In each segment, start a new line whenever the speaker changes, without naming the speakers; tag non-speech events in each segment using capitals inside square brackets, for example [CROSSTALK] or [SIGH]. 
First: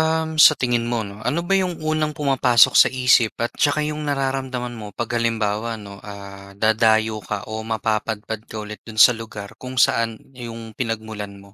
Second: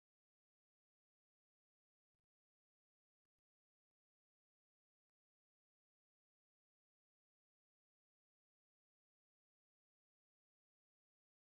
Sa tingin mo 'no, ano ba yung unang pumapasok sa isip at tsaka yung nararamdaman mo 'pag halimbawa 'no, dadayo ka o mapapadpad ka ulit dun sa lugar kung saan yung pinagmulan mo?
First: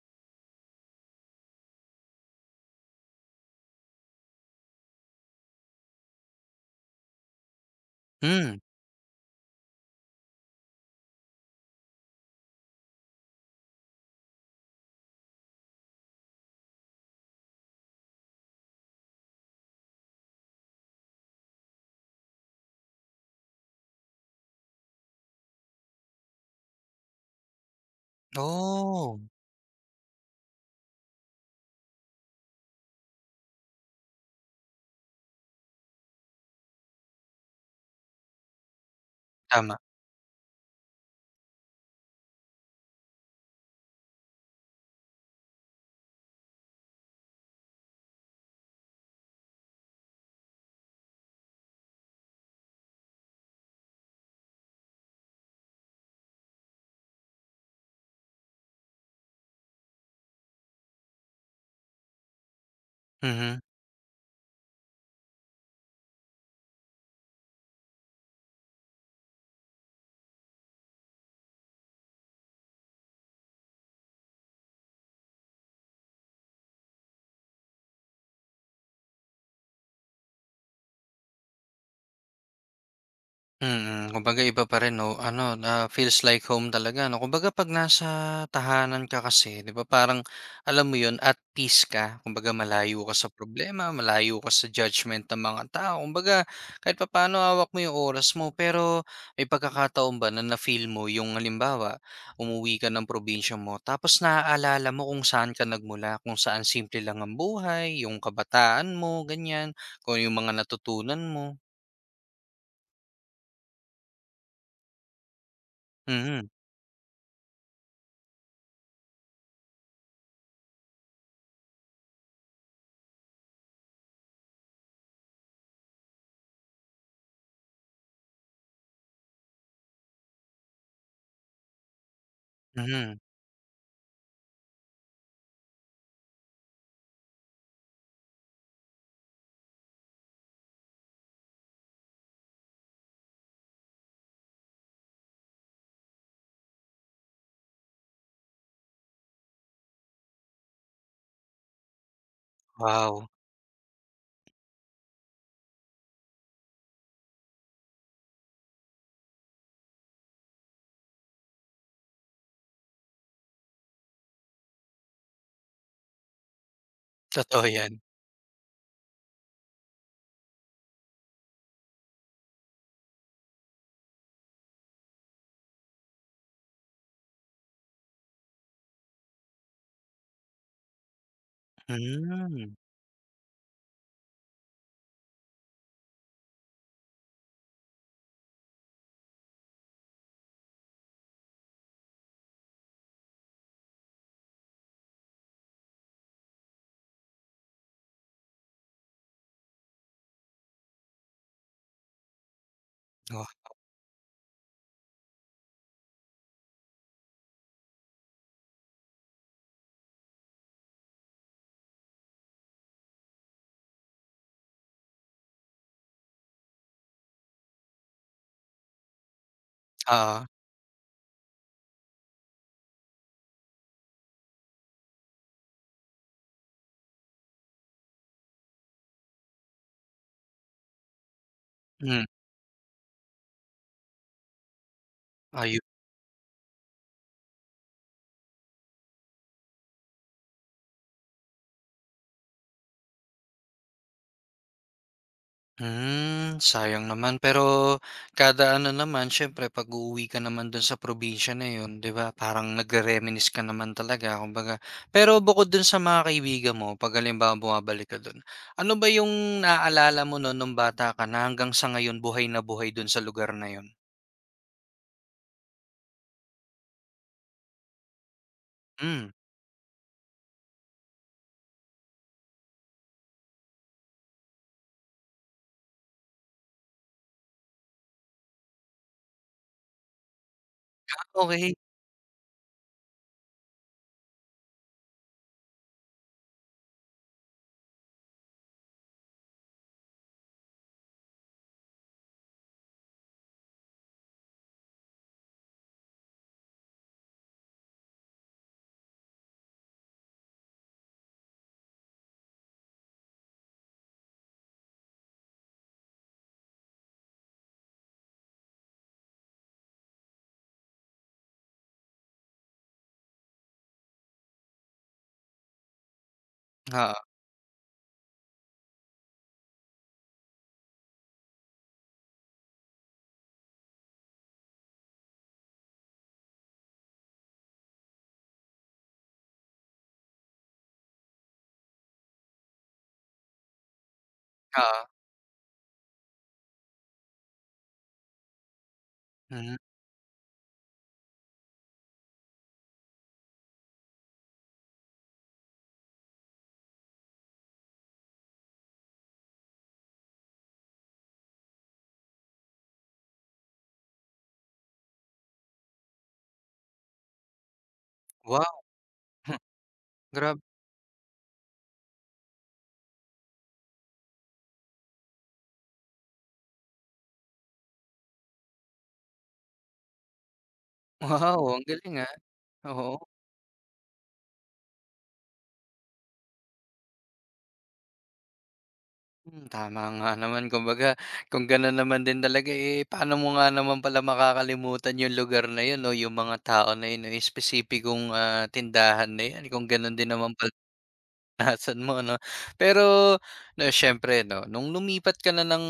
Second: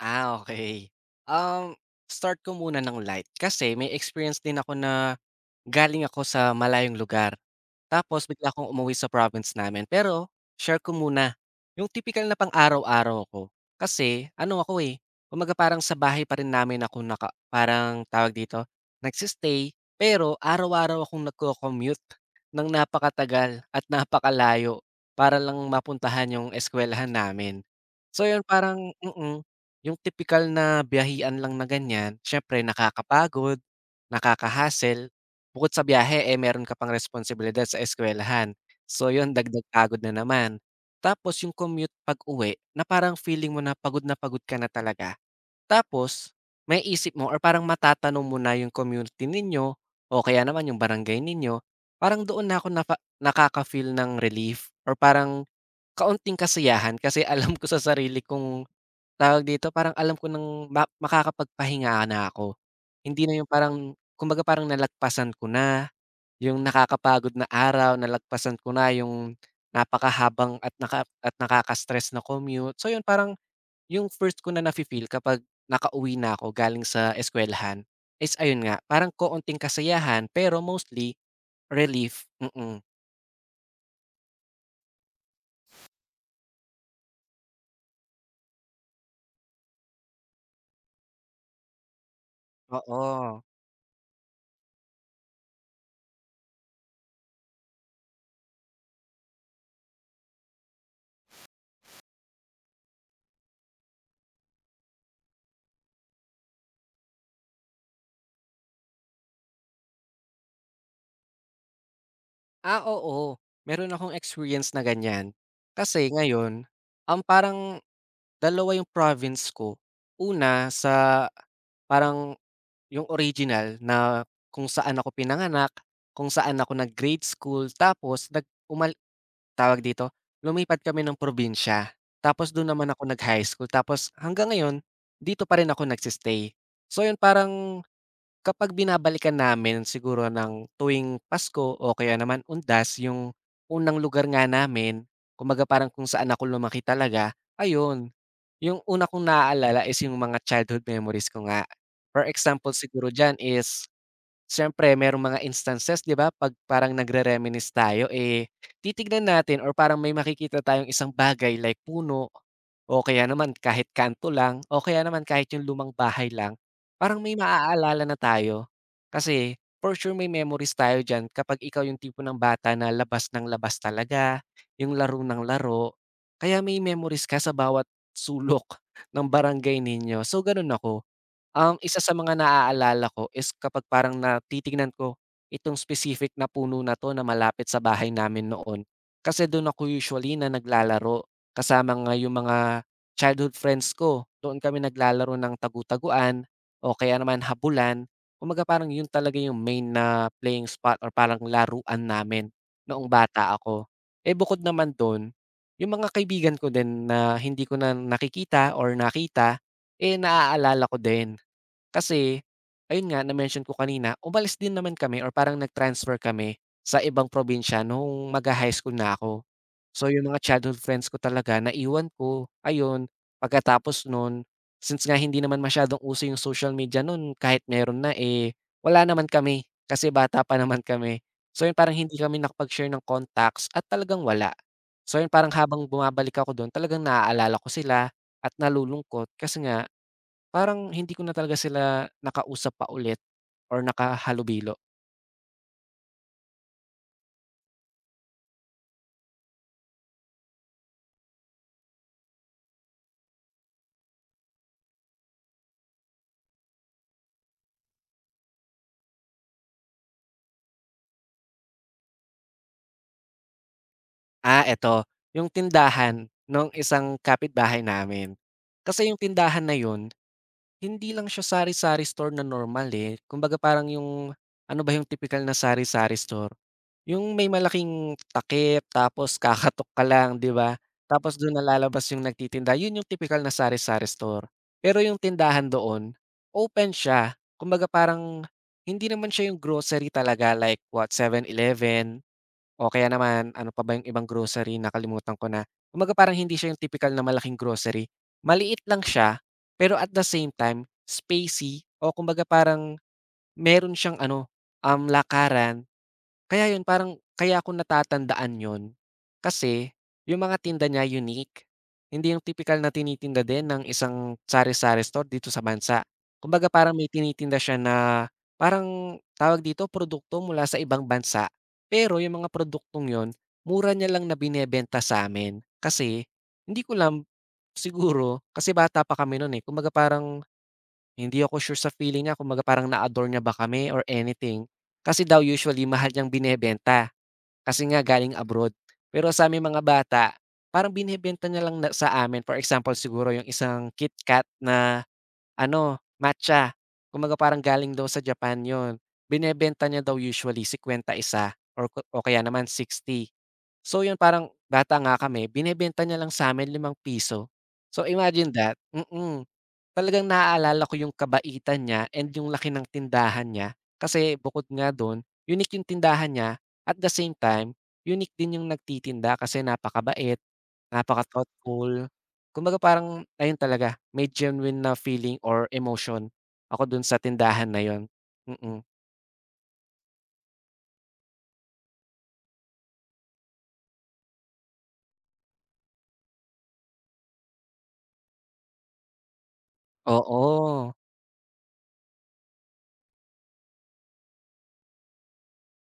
Ah, okay. Um, Start ko muna ng light kasi may experience din ako na galing ako sa malayong lugar. Tapos bigla
Hmm.
akong umuwi sa province namin. Pero share ko muna yung tipikal na pang-araw-araw ko. Kasi ano ako, eh, kumbaga parang sa bahay pa rin namin ako naka parang tawag dito, nagsi-stay. Pero araw-araw akong nagco-commute ng napakatagal at napakalayo para lang mapuntahan yung eskuwelahan namin. So yun parang
Oh.
yung tipikal na biyahean lang na ganyan, siyempre nakakapagod, nakaka-hassle. Bukod sa biyahe, eh, meron ka pang responsibilidad sa eskwelahan. So yun, dagdag
Tama.
pagod na naman. Tapos yung commute pag-uwi na parang feeling mo na pagod ka na talaga. Tapos may isip mo or parang matatanong mo na yung community ninyo o kaya naman yung barangay ninyo, parang doon na ako napa nakaka-feel ng relief or parang kaunting kasiyahan kasi [LAUGHS] alam ko sa sarili kong, tawag dito, parang alam ko ng makakapagpahinga na ako. Hindi na yung
Mhm.
parang kumbaga parang nalagpasan ko na yung nakakapagod na araw, nalagpasan ko na yung napakahabang at nakaka-stress na commute. So yun, parang yung first ko na nafi-feel kapag nakauwi na ako galing sa eskuwelahan is ayun nga, parang koonting kasiyahan pero mostly relief, mm.
Kumbaga iba pa rin 'no, ano na feels like home talaga 'no. Kumbaga 'pag nasa tahanan ka kasi 'di ba parang alam mo 'yun, at peace ka. Kumbaga malayo ka sa
Oo.
problema, malayo ka sa judgment ng mga tao. Kumbaga kahit papaano hawak mo 'yung oras mo. Pero may pagkakataon ba na na-feel mo 'yung halimbawa, umuwi ka ng probinsya mo tapos naaalala mo kung saan ka nagmula, kung saan simple lang ang buhay, 'yung kabataan mo ganyan kung 'yung mga natutunan mo?
Ah, oo. Meron akong experience na ganyan. Kasi
Mhm.
ngayon, ang parang dalawa yung province ko. Una sa parang yung original na kung saan ako pinanganak, kung saan ako nag-grade school, tapos nag umal tawag dito, lumipat kami ng probinsya. Tapos dun naman ako
Mhm.
nag-high school, tapos hanggang ngayon dito pa rin ako nagse. So yun parang kapag binabalikan namin siguro ng tuwing Pasko o kaya naman Undas yung unang lugar nga namin, kumbaga parang kung saan ako lumaki talaga, ayun. Yung una kong naaalala is yung mga childhood memories ko nga. For example siguro
Wow.
diyan is siyempre merong mga instances, 'di ba, 'pag parang nagre-reminisce tayo, eh, titignan natin or parang may makikita tayong isang bagay like puno o kaya naman kahit kanto lang o kaya naman kahit yung lumang bahay lang, parang may
Totoo 'yan.
maaalala na tayo. Kasi for sure may memories tayo diyan kapag ikaw yung tipo ng bata na labas ng labas talaga, yung laro ng laro, kaya may memories ka sa bawat sulok [LAUGHS] ng barangay ninyo. So, gano'n ako. Isa sa mga
Hmm.
naaalala ko is kapag parang natitignan ko itong specific na puno na 'to na malapit sa bahay namin noon. Kasi do'n ako usually na naglalaro kasama nga yung mga childhood friends ko. Doon kami naglalaro ng tagu-taguan o kaya naman habulan. Kumbaga parang yun talaga yung main na playing spot or parang laruan namin noong
Oh.
bata ako. Eh, bukod naman do'n, yung mga kaibigan ko din na hindi ko na nakikita or nakita, eh, naaalala ko din. Kasi, ayun nga na-mention ko kanina, umalis din naman kami or parang nag-transfer kami sa ibang probinsya nung magha-high school na ako. So, yung mga
Oo.
childhood friends ko talaga naiwan ko, ayun. Pagkatapos nun, since nga hindi naman masyadong uso yung social media nun kahit meron na, eh, wala naman kami kasi bata pa naman kami. So, yun parang hindi
Hmm.
kami nakapag-share ng contacts at talagang wala. So, yun parang
ayu
habang bumabalik ako dun talagang naaalala ko sila at nalulungkot kasi nga parang hindi ko na talaga sila nakausap pa ulit or nakahalubilo.
Sayang naman. Pero kada ano naman siyempre 'pag uuwi ka naman dun sa probinsya na 'yon, 'di ba, parang nagre-reminisce ka naman talaga kumbaga. Pero bukod do'n sa mga kaibigan mo 'pag halimbawa bumabalik ka dun, ano ba yung naaalala mo no'n nung bata ka na hanggang sa ngayon buhay na buhay dun sa lugar na 'yon?
Ah, eto, yung tindahan ng isang kapitbahay namin. Kasi yung
Hmm.
tindahan na yun, hindi lang siya sari-sari store na normal, eh. Kumbaga parang yung ano ba yung tipikal na sari-sari store? Yung may malaking takip tapos kakatok ka lang, 'di ba?
Ah,
Tapos dun
okey.
nalalabas yung nagtitinda, yun yung tipikal na sari-sari store. Pero yung tindahan doon, open siya. Kumbaga parang hindi naman siya yung grocery talaga like what 7-Eleven o kaya naman ano pa ba yung ibang grocery, nakalimutan ko na. Kumbaga parang hindi siya yung tipikal na malaking grocery. Maliit lang siya, pero at the same time spacey o kumbaga parang meron siyang ano, lakaran kaya yun parang kaya ko natatandaan yun, kasi yung mga tinda niya unique. Hindi yung tipikal na tinitinda din ng isang sari-sari store dito sa bansa. Kumbaga parang may
Oo,
tinitinda siya na parang tawag dito, produkto mula sa ibang bansa. Pero yung mga produktong yun, mura niya lang na binebenta sa sa'min. Kasi hindi ko alam, siguro kasi bata pa kami nun, eh. Kumbaga parang hindi ako sure sa feeling niya, kumbaga parang na-adore niya ba kami or anything.
oo.
Kasi daw usually mahal niyang binebenta. Kasi nga galing abroad. Pero sa aming
Hmm.
mga bata, parang binebenta niya lang na sa amin. For example, siguro yung isang KitKat na ano, matcha. Kumbaga parang galing daw sa Japan yon, binebenta niya daw usually 51 or o kaya naman 60. So yun parang bata nga kami, binebenta niya lang sa amin 5 piso. So imagine
Wow.
that. Mm.
[LAUGHS]
Talagang
Grabe.
naaalala ko yung kabaitan niya and yung laki ng tindahan niya kasi bukod nga doon, unique yung tindahan niya at the same time, unique din yung nagtitinda kasi napakabait,
Wow, ang
napaka-thoughtful.
galing, ah.
Kumbaga
Oo.
parang ayun talaga, may genuine na feeling or emotion ako dun sa tindahan na yun. Mm,
Hmm, tama nga [LAUGHS] naman. Kumbaga, kung gano'n naman din talaga, eh, paano mo nga naman pala makakalimutan yung lugar na yun no, yung mga tao na yun o yung espesipikong, tindahan na yan kung gano'n din naman pala.
oo.
Asan mo 'no? Pero na siyempre 'no, nung lumipat ka na ng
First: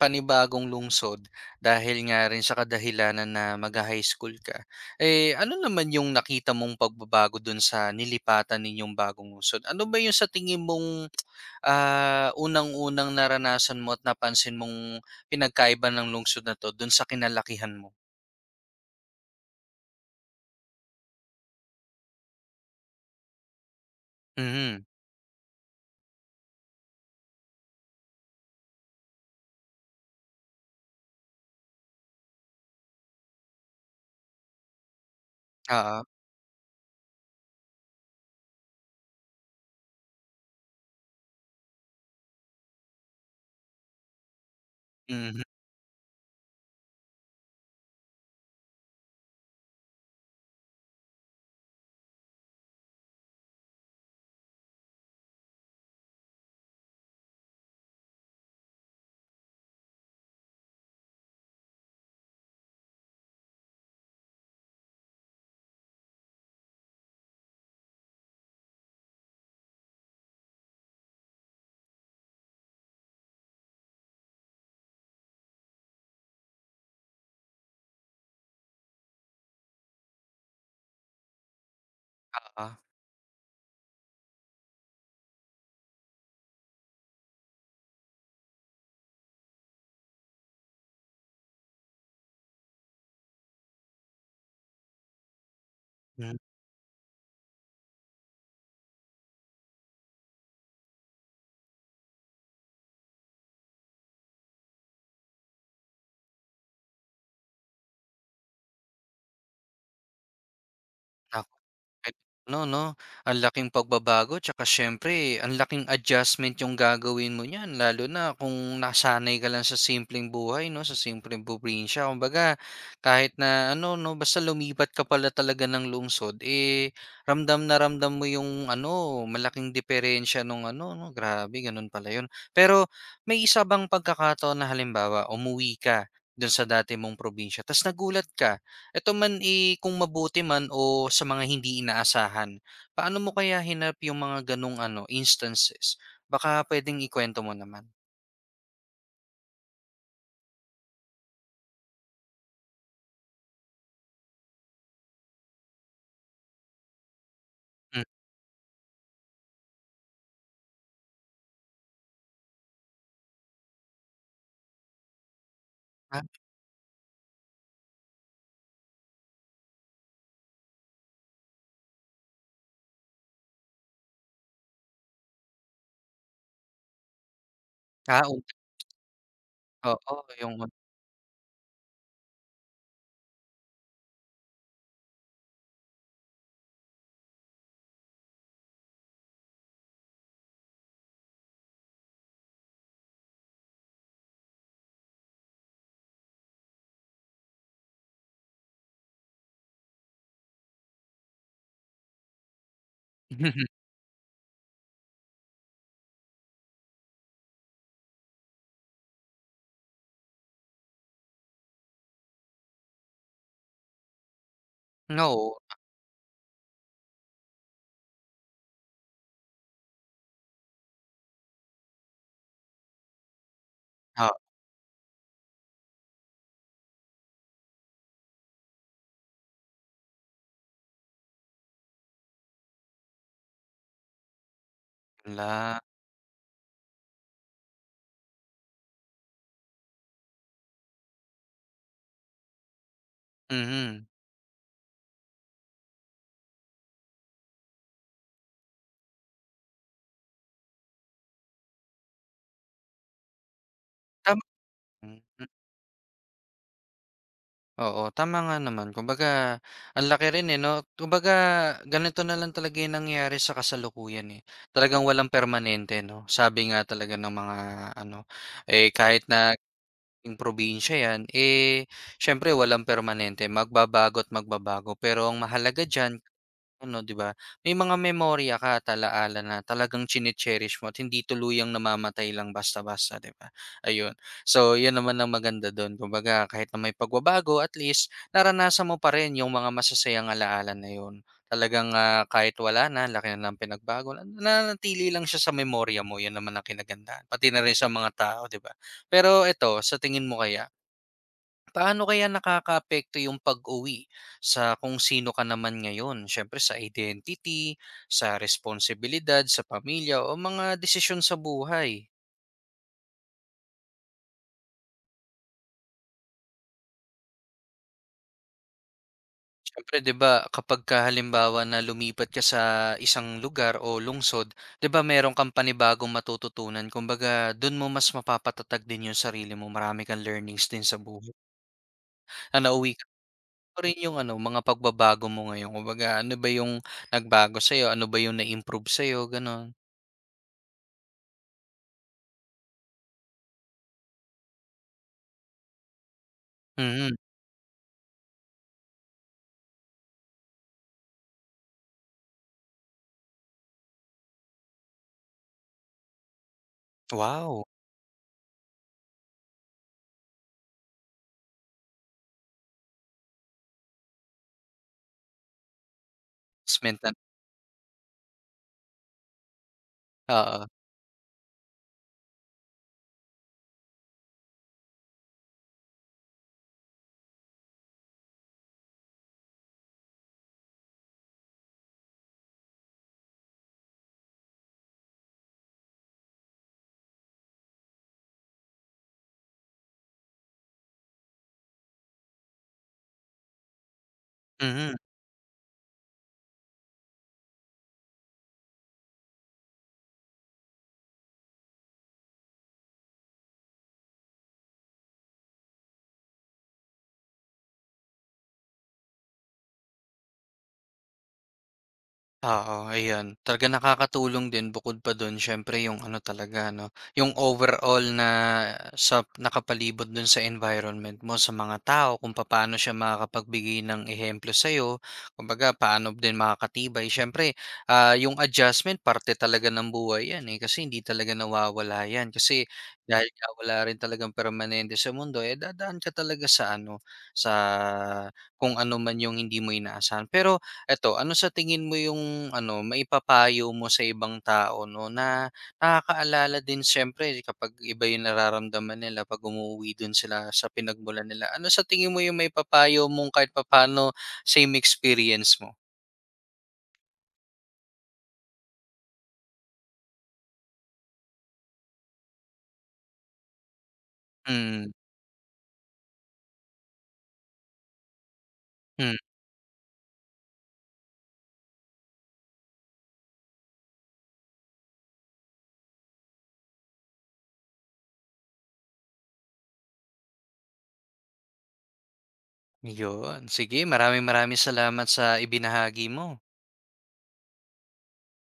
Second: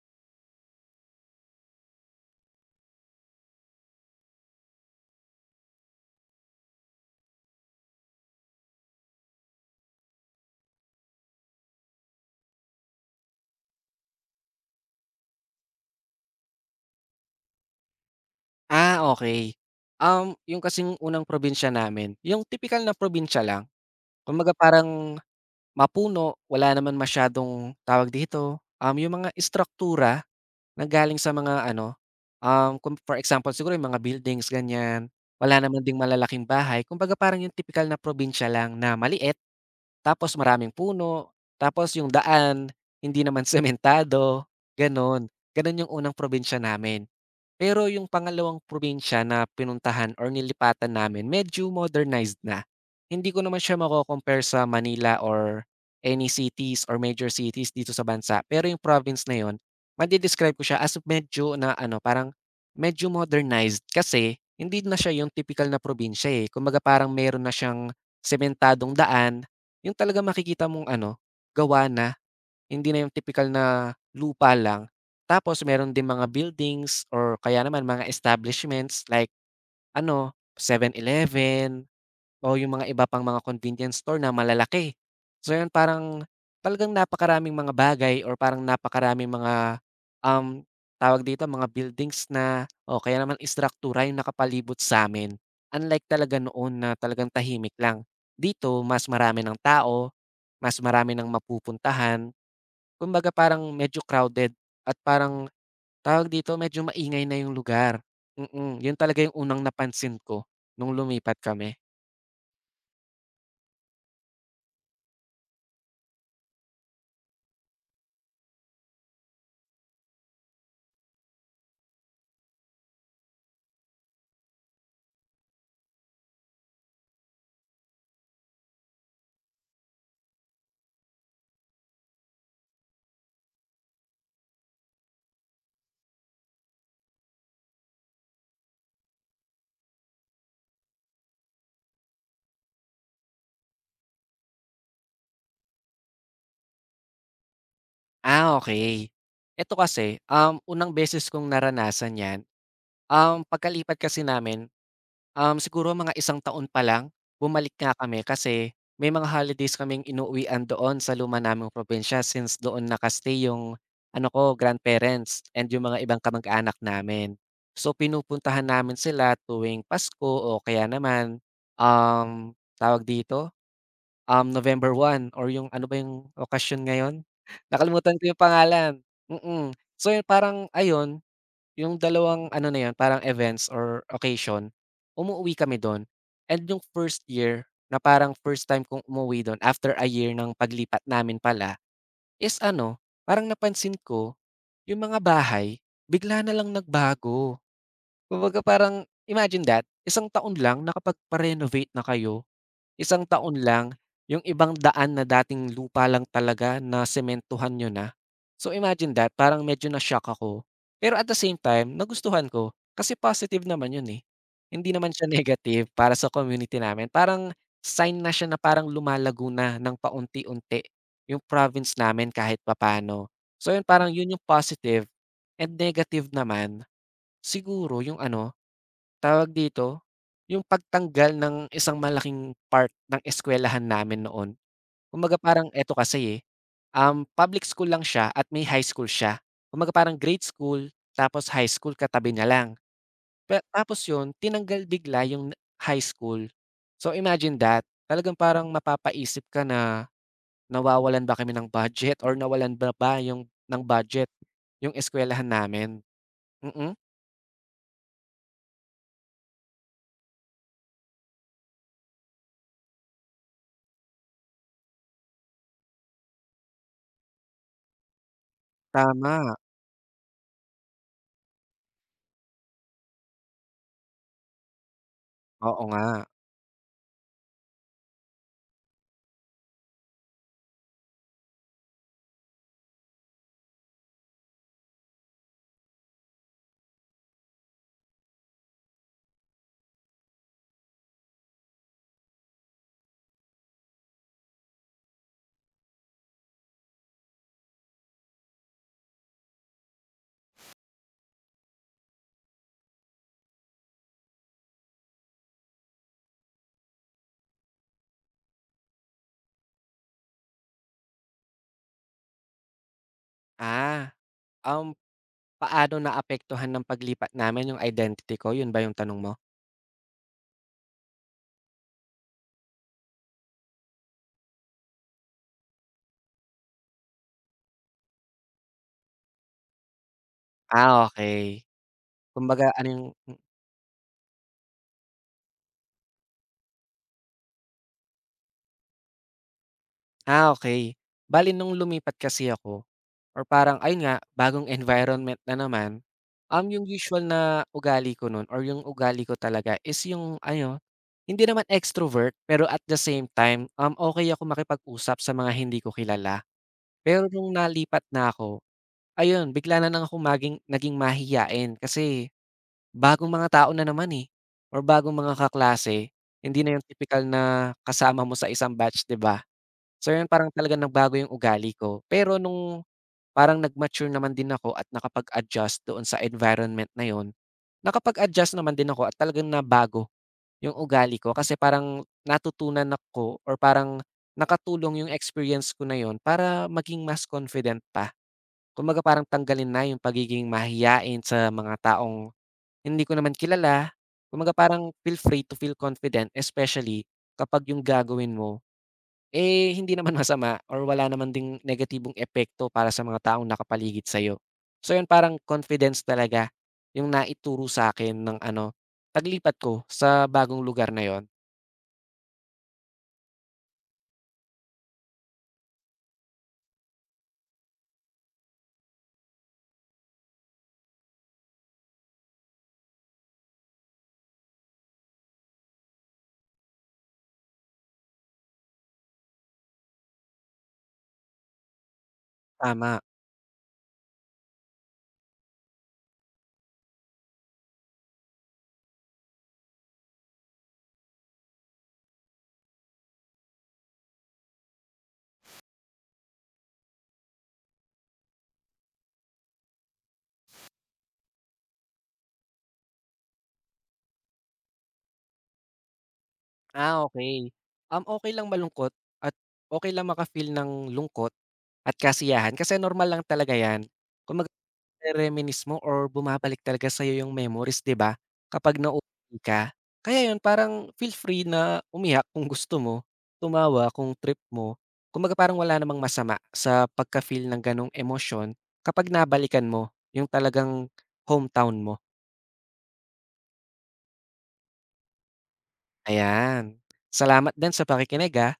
panibagong lungsod dahil nga rin sa kadahilanan na mag high school ka, eh, ano naman yung nakita mong pagbabago dun sa nilipatan ninyong bagong lungsod? Ano ba yung sa tingin mong, unang-unang naranasan mo at napansin mong pinagkaiba ng lungsod na 'to dun sa kinalakihan mo?
Ah, okay. Yung kasing unang probinsya namin, yung tipikal na probinsya lang. Kumbaga
Mhm.
parang mapuno, wala naman masyadong, tawag dito, yung mga istruktura nanggaling sa mga ano, kung for example siguro yung mga buildings, ganyan, wala naman ding
ah
malalaking bahay, kumbaga parang yung tipikal na probinsya lang na maliit, tapos maraming puno, tapos yung daan hindi naman [LAUGHS] sementado, gano'n.
Mhm.
Gano'n yung unang probinsya namin. Pero yung pangalawang probinsya na pinuntahan or nilipatan namin medyo modernized na. Hindi ko naman siya mako-compare sa Manila or any cities or major cities dito sa bansa. Pero yung province na yun, made-describe ko siya as medyo na ano, parang medyo modernized kasi hindi na siya yung typical na probinsya, eh. Kumbaga parang meron na siyang sementadong daan, yung talaga makikita mong ano, gawa na hindi na yung tipikal na lupa lang. Tapos meron din mga buildings or kaya naman mga establishments like ano, Seven Eleven o yung
ah
mga iba pang mga convenience store na malalaki. So yun parang talagang napakaraming mga bagay or parang napakaraming mga, um, tawag dito, mga buildings na o kaya naman istruktura yung nakapalibot sa'min. Unlike talaga noon na talagang tahimik lang. Dito mas marami ng tao, mas marami ng mapupuntahan. Kumbaga parang medyo crowded at parang, tawag dito, medyo maingay na yung lugar. Yun talaga yung unang napansin ko nung lumipat
Nako.
kami.
Kahit ano 'no, ang laking pagbabago tsaka siyempre ang laking adjustment yung gagawin mo niyan lalo na kung nasanay ka lang sa simpleng buhay 'no, sa simpleng probinsya. Kumbaga kahit na ano 'no, basta lumipat ka pala talaga ng lungsod, eh, ramdam na ramdam mo yung ano, malaking diperensya nung ano 'no, grabe ganun pala yun. Pero may isa bang pagkakataon na halimbawa umuwi ka dun sa dati mong probinsya ta's nagulat ka? Eto man, eh, kung mabuti man o sa mga hindi inaasahan, paano mo kaya hinarap yung mga gano'ng ano, instances? Baka puwedeng ikuwento mo naman.
Ah, okay. Eto kasi, unang beses kong naranasan 'yan, pagkalipat kasi namin, siguro mga isang taon pa lang, bumalik nga
Hmm.
kami kasi may mga holidays kaming inuwian doon sa luma naming probinsya since doon nakastay yung ano ko, grandparents and yung mga ibang
ah,
kamag-anak namin. So, pinupuntahan namin sila tuwing Pasko o kaya naman, tawag dito, November 1 or yung ano ba yung okasyon ngayon? Nakalimutan
ah,
ko yung pangalan, mm.
Oo,
So
oo,
yun
yung
parang
un
ayun, yung dalawang ano na yun parang events or occasion, umuwi kami dun and yung first year na parang first time kong umuwi dun after a year ng paglipat namin pala is ano, parang napansin ko yung mga bahay bigla na lang nagbago. Kumbaga parang imagine that, isang taon lang nakapagpa-renovate na kayo. Isang taon
[LAUGHS]
lang, yung ibang daan na dating lupa lang talaga na nasementuhan niyo na. So imagine that, parang medyo na-shock ako. Pero at the same time, nagustuhan ko kasi positive naman yun, eh. Hindi naman siya [LAUGHS]
Oo,
negative para sa community namin. Parang sign na siya na parang lumalago na ng paunti-unti yung province namin kahit papaano. So yun, parang
ah,
yun yung positive and negative naman siguro yung ano, tawag dito, yung pagtanggal ng isang malaking part ng eskuwelahan namin noon. Kumbaga parang
yun.
eto kasi, eh, public school lang siya at may high school siya. Kumbaga parang grade school tapos high school katabi niya lang. Pa tapos
Mhm.
yun tinanggal bigla yung high school. So imagine that, talagang parang mapapaisip ka na nawawalan ba kami ng budget or nawalan ba ba yung ng budget
Tama
yung eskuwelahan
mm,
namin? Mm,
oo, tama nga naman. Kumbaga, ang laki rin, eh, 'no? Kumbaga, ganito na lang talaga yung nangyayari sa kasalukuyan, eh. Talagang walang permanente, 'no? Sabi nga talaga ng mga ano, eh, kahit
tama,
na yung probinsya 'yan, eh, siyempre walang permanente, magbabago at magbabago. Pero ang
oo
mahalaga
nga.
diyan ano, 'di ba, may mga memorya ka at ala na talagang chine-cherish mo at hindi tuluyang namamatay lang basta-basta, 'di ba? Ayun. So, 'yun naman ang maganda do'n. Kumbaga kahit na may pagbabago, at least naranasan mo pa rin yung mga masasayang ala-ala na yon. Talagang, kahit wala na, laki na ng pinagbago, nananatili lang siya sa memorya mo, 'yun naman ang kinagandaan. Pati na rin sa mga tao, 'di ba? Pero eto, sa tingin mo kaya, paano kaya nakakaapekto yung pag-uwi sa kung sino ka naman ngayon? Siyempre sa identity, sa responsibilidad, sa pamilya o mga desisyon sa buhay.
Ah, um paano naapektuhan ng paglipat namin yung identity ko, yun ba yung tanong mo?
Siyempre 'di ba kapag ka halimbawa na lumipat ka sa isang lugar o lungsod, 'di ba meron kang panibagong matututunan. Kumbaga dun mo mas mapapatatag din yung sarili mo, marami kang learnings din sa
Ah,
buhay.
okey.
Na
Kumbaga ano
nauwi
yung
ka. Ano rin yung ano, mga pagbabago mo ngayon? Kumbaga, ano ba yung nagbago sa'yo? Ano ba yung na-improve sa'yo, gano'n?
ah, okey. Bale nung lumipat kasi ako or parang ayun nga, bagong environment na naman, yung
Mm.
usual na ugali ko nun or yung ugali ko talaga is yung ano, hindi naman extrovert, pero at the same time, okey ako makipag-usap sa mga hindi ko kilala. Pero nung
Wow!
nalipat na ako, ayun bigla na lang akong naging mahiyain kasi bagong mga tao na naman, eh, or bagong mga kaklase. Hindi
Tapos
na yung
menta
tipikal na kasama mo sa isang batch, 'di ba? So, yun parang
Oo,
talagang nagbago yung ugali ko. Pero nung parang nag-mature naman din ako at nakapag-adjust doon sa environment na yun, nakapag-adjust naman din ako at talagang nabago yung ugali ko kasi parang natutunan ako or parang nakatulong yung experience ko na yun para maging mas confident pa. Kumbaga parang tanggalin na yung pagiging mahiyain sa mga taong hindi ko naman kilala, kumbaga parang
mhm.
feel free to feel confident especially kapag yung gagawin mo, eh, hindi naman [LAUGHS] masama or wala naman ding negatibong epekto para sa mga taong nakapaligid sa'yo. So yun parang confidence talaga yung naituro sa akin ng ano, taglipat ko sa bagong lugar na yon.
Oo, ayun. Talagang nakakatulong din bukod pa dun siyempre yung ano talaga 'no, yung overall na sa nakapalibot dun sa environment mo, sa mga tao, kung paano siya makakapagbigay ng ehemplo sa'yo. Kumbaga paano din makakatibay. Siyempre, yung adjustment parte talaga ng buhay 'yan, eh, kasi hindi talaga nawawala 'yan. Kasi
Tama.
dahil nga wala rin talagang permanente sa mundo, eh, dadaan ka talaga sa ano, sa kung ano man yung hindi mo inaasahan. Pero eto, ano sa tingin mo yung ano, maipapayo mo sa ibang tao 'no, na nakakaalala din siyempre kapag iba yung nararamdaman nila 'pag umuuwi dun sila sa pinagmulan nila. Ano sa tingin mo yung maipapayo mong kahit papaano same experience mo?
Ah, okay. Okay lang malungkot at okay lang maka ng lungkot at kasiyahan kasi normal lang talaga yan. Kumbaga
Mm.
nare-reminisce mo or bumabalik talaga sa'yo yung memories, 'di ba, kapag
Hmm.
nauuwi ka. Kaya yun parang feel free na umiyak kung gusto mo, tumawa kung trip mo. Kumbaga parang wala namang masama sa pagka-feel ng gano'ng emosyon kapag nabalikan mo yung talagang hometown mo,
Yun. Sige, maraming maraming salamat sa ibinahagi mo.
ayan. Salamat din sa pakikinig, ah.